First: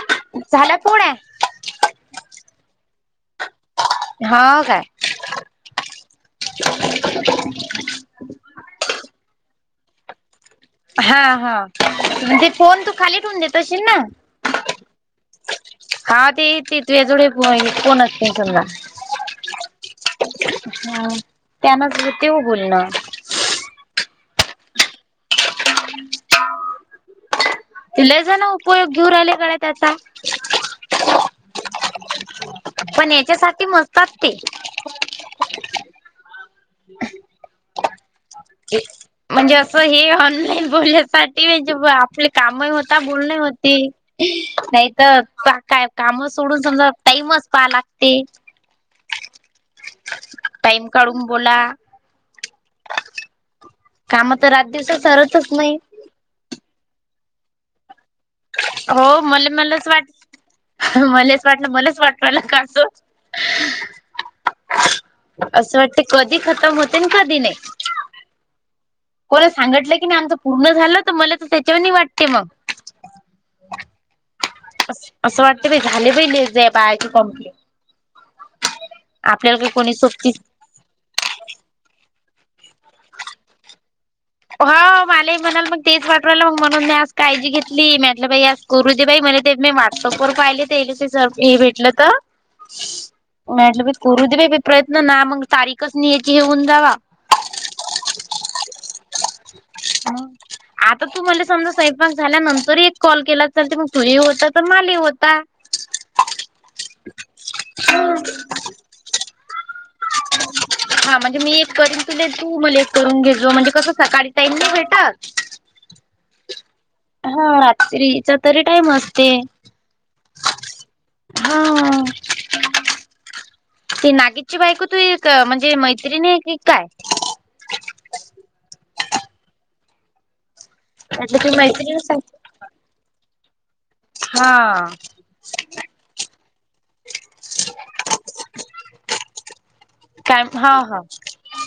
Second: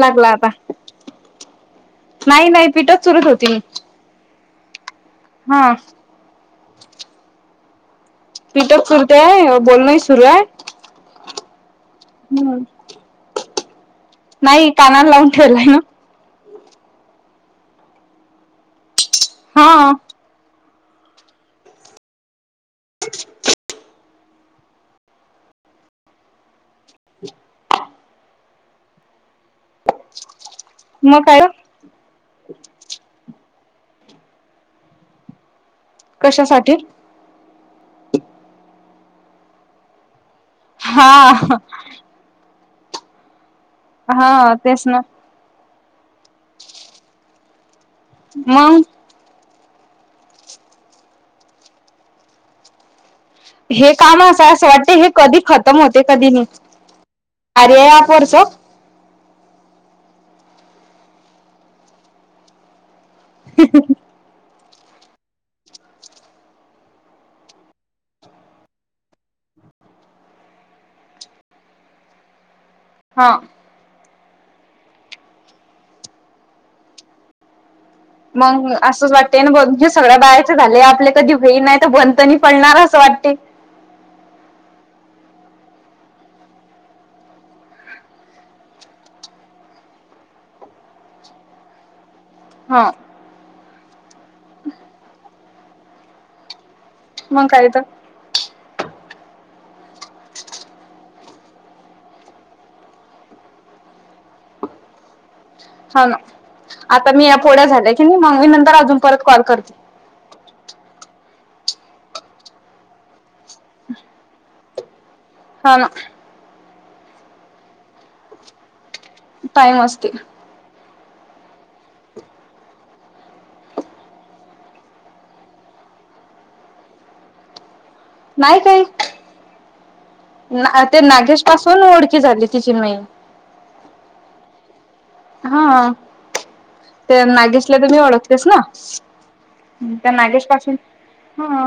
लागला आता. झाला पोळ्या नाही नाही पीठच चुरत होती मी. हाव काय. हा. पीट चुरतेय बोलणंही सुरू आहे हा हा म्हणजे हम्म फोन तू खाली ठेवून देत असशील ना. नाही कानाला लावून ठेवलाय ना. हा ते य ते तूया जोडीला कोण असते समजा. हा. ह त्यांनाच तेव बोलणं [inaudible] [inaudible] ते लई जण उपयोग घेऊ राहिले गड्या त्याचा मग काय पण याच्यासाठी मस्तात ते. कशासाठी? म्हणजे असं हे ऑनलाईन. हा बोलण्यासाठी म्हणजे आपले कामही होता बोलण होती हा तेच नाही ना तर काय काम सोडून समजा टाईमच पहा लागते. मग. टाइम काढून बोला. हे काम तर असं असं रात वाटत दिवस हे कधी सरतच नाही खतम होते कधी नाही कार्य ॲप वरच हो मले मलाच वाट मलेच वाटलं मलेच वाटू राहिलं काय असं [inaudible] असं वाटते कधी खतम होते अन कधी नाही. कोण सांगितलं की नाही आमचं पूर्ण झालं तर मले त त्याच्याहूनही वाटते मग. हां अस असं वाटते बाई झाले बाई या बायाचे कम्प्लीट. मग असंच वाटतय ना बघ काही जे कोणी सगळ्या सोपतीच बायाचे झाले आपले कधी होईल नाही त बंद त नी पडणार असं वाटते. हो मलाही म्हणाल मग तेच वाटून राहयला मग म्हणून मी आज काळजी घेतली म्या म्हटलं बाईज - करू दे बाई म्हणे ते मी व्हाटस्अप वर पाहिले तेले ते [unintelligible] हे भेटलं तर. हा म्या म्हटलं करू दे बई प्रयत्न ना मग तारीखच नाही याची हेऊन जावा. मंग कायत ह [unintelligible] आता तुम्हाला समजा स्वंपाक झाल्यानंतर एक कॉल केला तर, मग तुले होता अन माले होता. हो ना, आता मी या पोळ्या झाल्या की मग मी नंतर अजून परत कॉल करते. हा म्हणजे मी एक करीन तुले तू मले एक करू घे म्हणजे कस सकाळी टाईम नाही भेटत. हा ना. हा रात्रीचा तरी टाईम अस टाईम असते. हा. ती नागेशची बायको तुई क म्हणजे मैत्रीण आहे काय? नाही काही. ना ते म्हटलं नागेश तू पासून मैत्रीणच ओळखी झाली आहे तिची अनं मई. हा. हा, ते नागेशला तर मी ओळखतेस ना? त्या काय नागेश हा पासून हा हा.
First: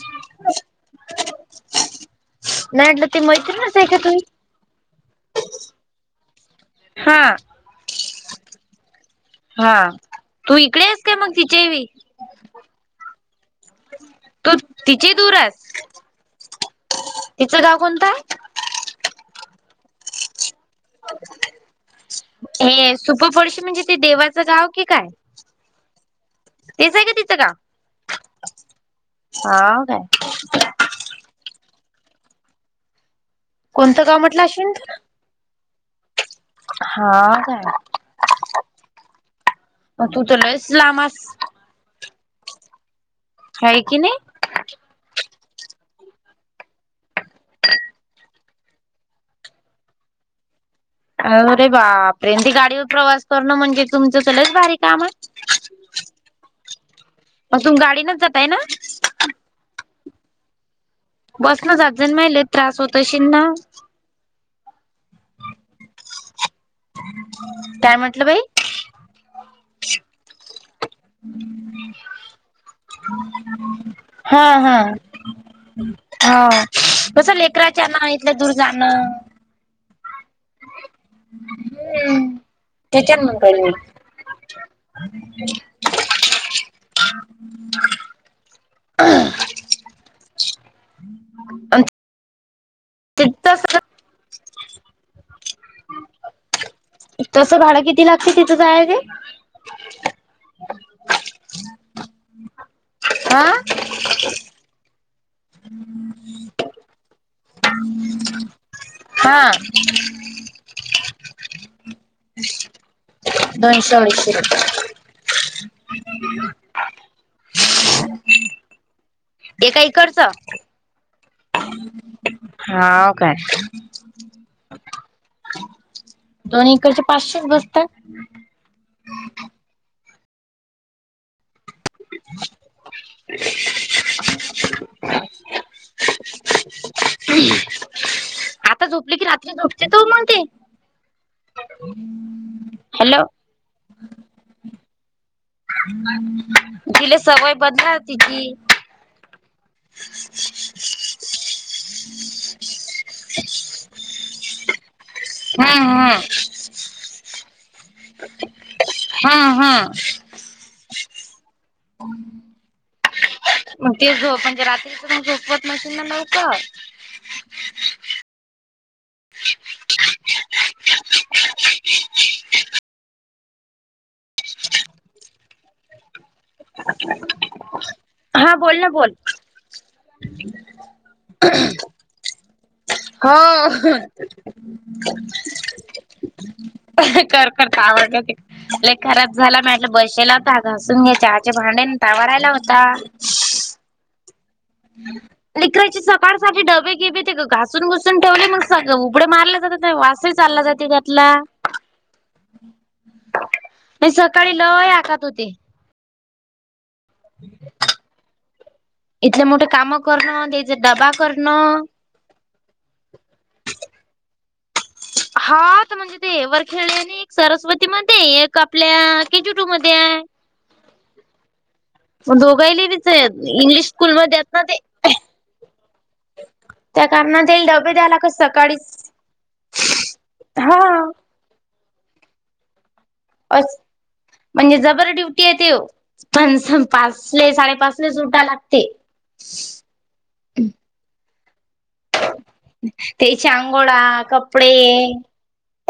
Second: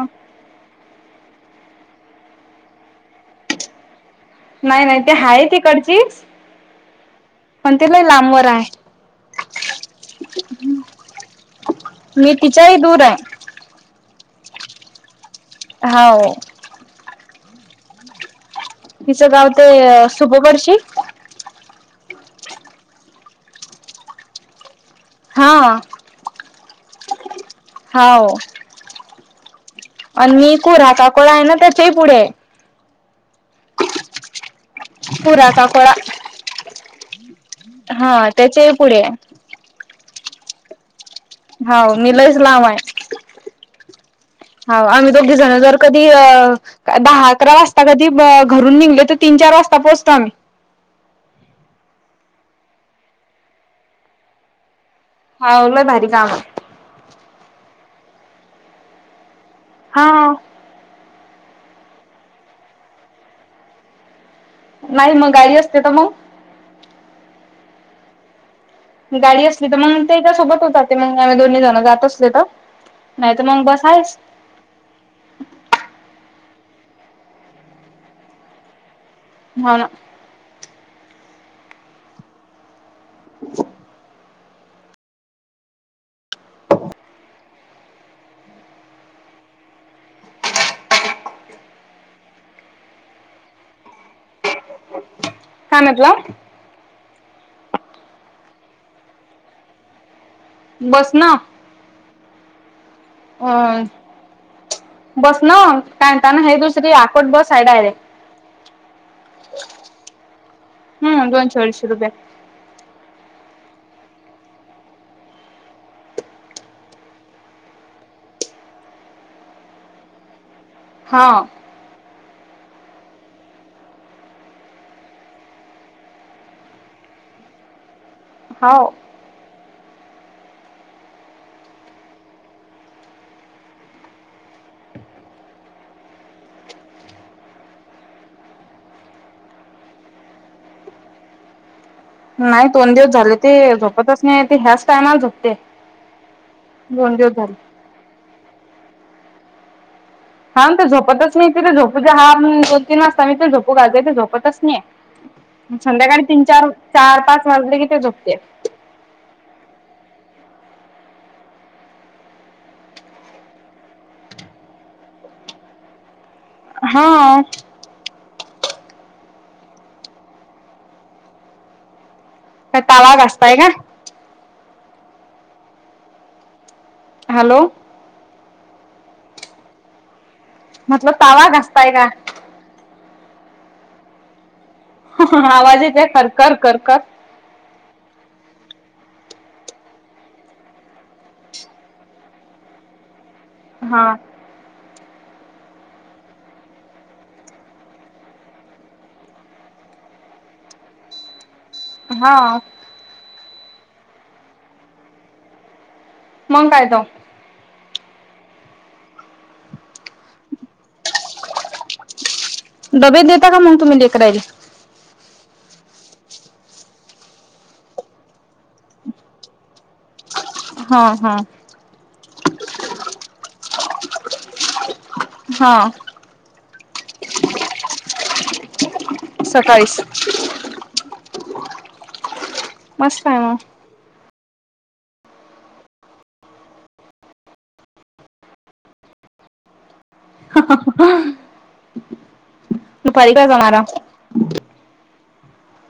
नाही म्हटलं ती मैत्रीणच आहे का तुम्ही? नाही नाही ते आहे तिकडचीच. हा. पण ते लय लांबवर आहे. हा तू इकडेस का मग तिचेवी मी तिच्याही दूर आहे तू तिचे दूर आहेस. हाव तिचं गाव कोणतं आहे? तिचं गाव ते, सुभोभरशी. हे सुभभरशी म्हणजे ते देवाचं गाव? की काय, हा तेच आहे का तिच गाव? हाव. हाव काय? आणि मी कोरा काकोळा आहे ना त्याच्याही पुढे कोणतं गाव म्हटलं अश्विनी तू? पुरा काकोळा. हा. हा त्याच्याही पुढे ये. म तू तर लय स लांब आहेस. हाव, मी लैच लांब आहे. है की नी. हाव, आम्ही दोघी जण जर कधी अ दहा, अकरा, वाजता कधी घरून निघले तर, तीन चार वाजता पोहोचतो आम्ही. अरे बापरे, गाडीवर प्रवास करणं म्हणजे तुमचं तर लयच बारी काम आहे. हाव, लय भारी काम आहे. म तुम गाडी नच जाता है न? हाव. बसन जात, मय लय त्रास होत शील ना नाही मग गाडी असते तर मग? काय म्हटलं बाई. गाडी असली तर, मग तेच्यासोबत जाते मग दोन्ही जण जात असले तर नाही तर मग बस आहेस. हा, हा, हा, कस लेकराच्या ना इथलं दूर जाणं. हो ना. हम्म, त्याच्यात म्हणतोय मी. [unintelligible] तित्त असं कर काय म्हटलं? तस भाडं किती लागत तिथं जाय ते? बस ना हा अय बस ना पॅन्ट आणि हाय दुसरी आकोट बस आहे डायरेक्ट हा. हम्म दोनशे अडीशे रुपये. दोनशे अडीशे रुपये. [unintelligible] दे का इकडचं हा हावं काय? दोन इकडचे पाचशेच बसता हाव [unintelligible] आता झोपली की रात्री झोपते का ओ मंग ती नाय दोन दिवस हॅलो झाले ते झोपतच नाय ती ह्याच टायमाला झोपते. दोन तिला दिवस झाले. सवय बदला तिची हा म ती झोपतच नाय तिला झोपू हा दोन तीन वाजता मी पण झोपू घालतोय ती झोपतच नाय ये. मं हम्म संध्याकाळी तीन चार चार पाच वाजले की ते झोपते. हा हा मग ती झोप म्हणजे रात्रीच पण झोपवत नशील ना लवकर हा ता तवा घासताय ना [unintelligible] हॅलो हा बोल ना बोल म्हटलं तावा घासताय ना. हो आवाज येते करकर करकर कर करता आवडलं ते लय खराब झाला मी म्हटले बसेला होता घासून घे चहाचे भांडे न तवा रायला होता. हा. [unintelligible] लेकरायची सकाळ साके डबे घेबेत ते ग घासून घुसून ठेवले मग सगळं उबडे मारले जात वास चालला जातय त्यात ला. हा. ते सकाळी लय आकात होते. मंग काय त [unintelligible] इथले मोठे काम करणं त्याइचा डबा करणं डबे देता का मग तुम्ही लेकरायला. हा त म्हणजे ते एक वर खेळले न एक सरस्वती मध्ये एक आपल्या के जी टू मध्ये हाय. हा हा. मग दोघ ही लिविंच येते इंग्लिश स्कूलमध्ये आहेत ना ते हा. त्या कारणा त्याला डबे द्यायलाचं सकाडी सकाळीस हा मस्त आहे म अस म्हणजे जबर ड्युटी आहे त पण पाचले साडेपाचले सुटा लागते ह ह ह काय तेइच्या जाणारा? आंघोळा कपडे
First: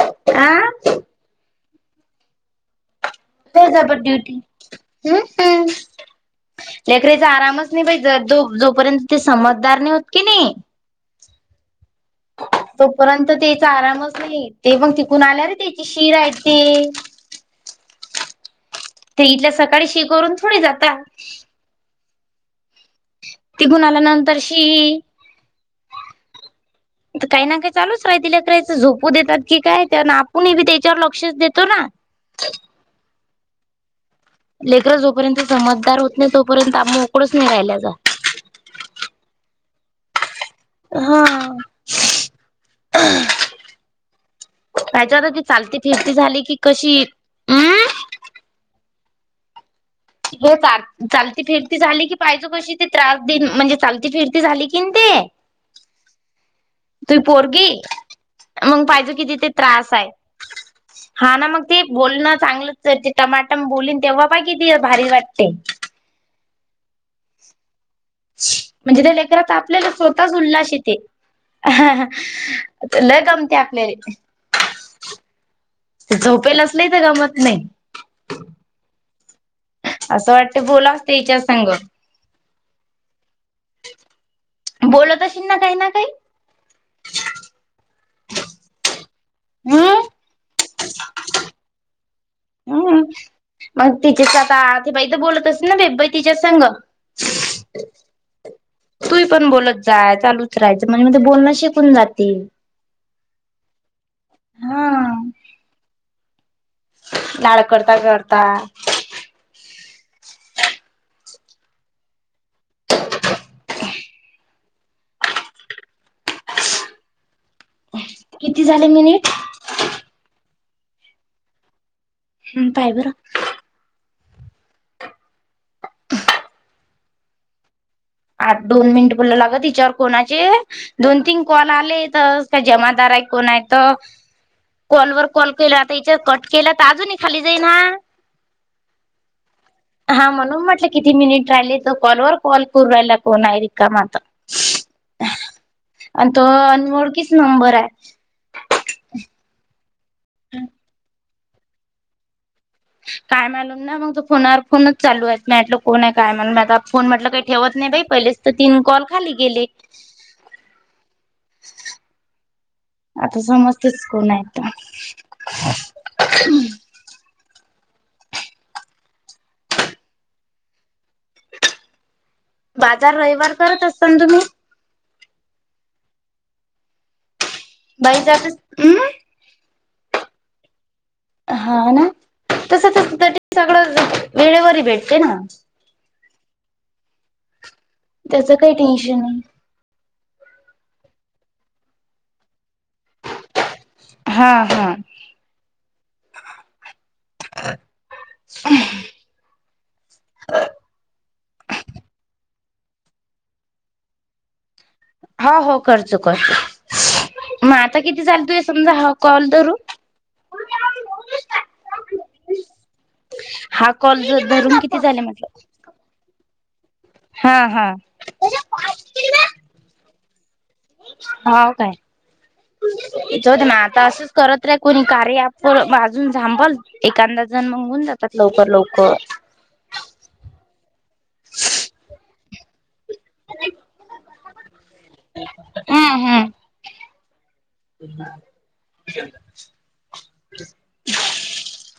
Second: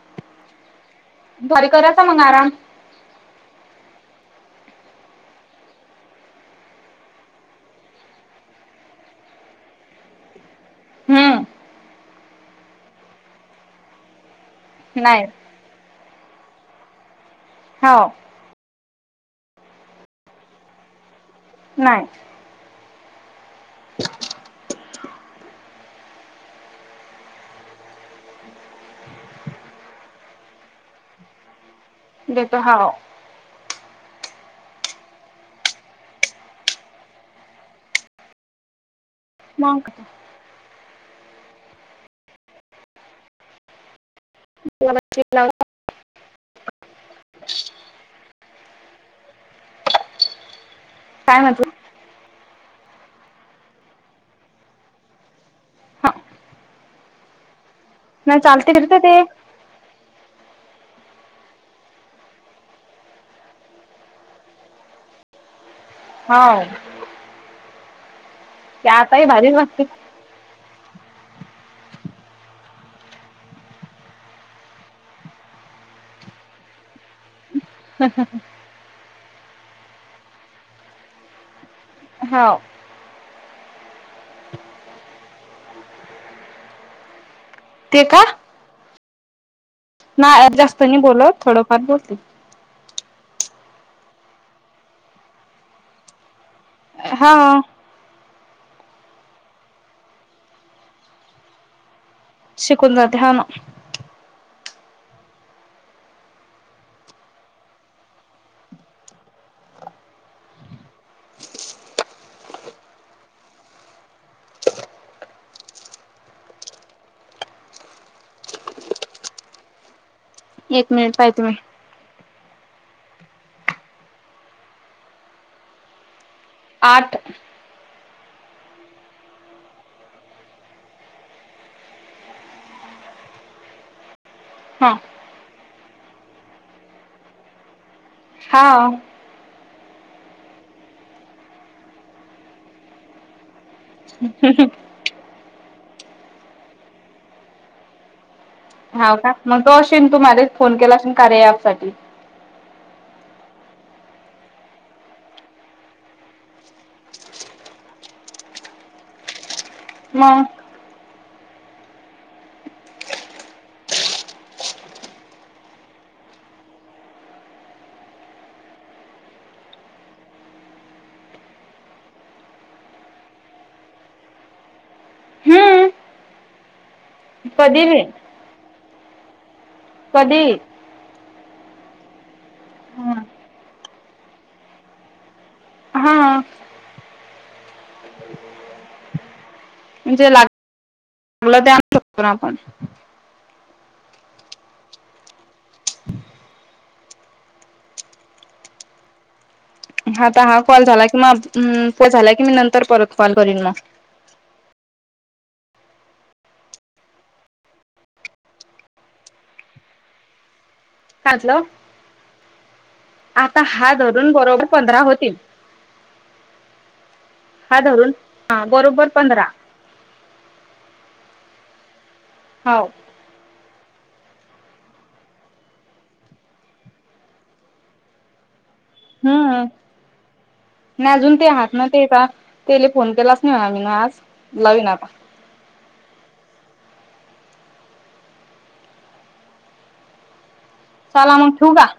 आ घर कराचा मंग आराम. तेच अबान ड्युटी हं लेकरचा आरामच नाय बाई दो जोपर्यंत ते समजदार नाही होत की नी हम्म तोपर्यंत तेचा आरामच नाही ते मग तिकून नाही आल्या रे त्याची शि रायची हो. ते इथल्या सकाळी शी करून थोडी जाता नाही तिघून आल्यानंतर शि काही ना काही चालूच राहितीला करायचं झोपू देतात की काय आपणही बी त्याच्यावर लक्षच देतो ना देतो हाव लेकर जोपर्यंत समजदार होत नाही तोपर्यंत आम् मोकळच नाही राहिला जा म क हा पाहिजे आता की काय चालती फिरती झाली की कशी हे चालती म्हटलं फिरती झाली की पाहिजो कशी ते त्रास दिन म्हणजे चालती फिरती झाली की ते हा तु पोरगी नाही चालते मग फिरते पाहिजे ते कि तिथे त्रास आहे हा ना मग ते बोलणं चांगलंच तर ते टमाटाम बोललीन तेव्हा बा कि ती भारी वाटते होा म्हणजे ते आताही लेकर तर भारीच वाटते. आपल्याला स्वतःच उल्हस येते हा ह ल गमती आकलेले ते झोपेल असले तर गामात नाही हम हं हं असं वाटतं बोलाते हच्या संग होा बोलत असेील ना काही ना काही ते का हम नाही जास्त नाही बोलत थोडंफार बोलते हम् मग तिच्याच आता ते बाई तर बोलत असस ना बेबई तिच्या संग हा तू पण बोलत जा चालूच राहाचं म्हणजे मग ते बोलणं शिकून जातील शिकून जाते हा ना हा लाड करता का करता किती झाले मिनिट एक मिनिट पाहिती मी हम्म पाय बर आठ आठ दोन मिनिट बोललं लाग तिच्यावर कोणाचे दोन तीन कॉल आले तर काय जमादार आहे कोण आहे तर हा कॉलवरर कॉल केला आता याच्या कट केला तर अजूनही खाली जाई ना हा हा म्हणून म्हटलं किती मिनिट राहिले त कॉलवर कॉल करू राहियला कोण आहे का मात आणि तो अनमळखीच नंबर आहे हा का मग तो असेल तू मझला फोन केला असेल कार्यायाफसाठीठी काय मालू मग तो फोनावर फोनच चालू आहे मटलं कोण आहे काय म्ह आता फोन म्हटलं काही ठेवत नाही बाई पहिलेच तर तीन कॉल खाली गेले म आता समस्तच कोण आहेतेत हम् बाजार रविवार करत असता तुम्ही हम्म कधी बी बाई जात हम् कधी हा ना तस तस सगळं वेळेवर भेटते ना हा त्याचं काही टेन्शन आहे म्हणजे ला चांगलं ते आणू शकतो ना आपण हा हा स हाता हा कॉल झाला कि म पो झाला कि मी नंतर परत कॉल करीलन मग हो हो करचो कर मग आता किती चाल तू हे समजा ह कॉल धू कातलं आता हा कॉल धरून बरोबर पंधरा किती झाले होतील म्हटलं हा धरून बरोबर पंधरा हा काय हो इच होत ना आता असंच करत र कोणी कार्य आप वाजून सांभल एखादा जण मंगून जातात लवकर लवकर हा नाही अजून ते आहात ना ते ते फोन केलाच नाही म्हणार आ म् ना आज लावन आता हम् सलामंग ठू का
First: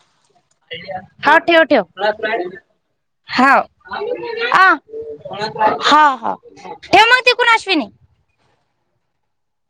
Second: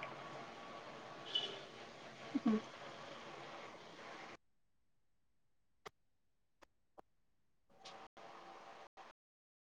हा ठेव ठेव हा अ हा हा ठेव मग तिकून अससवी नाही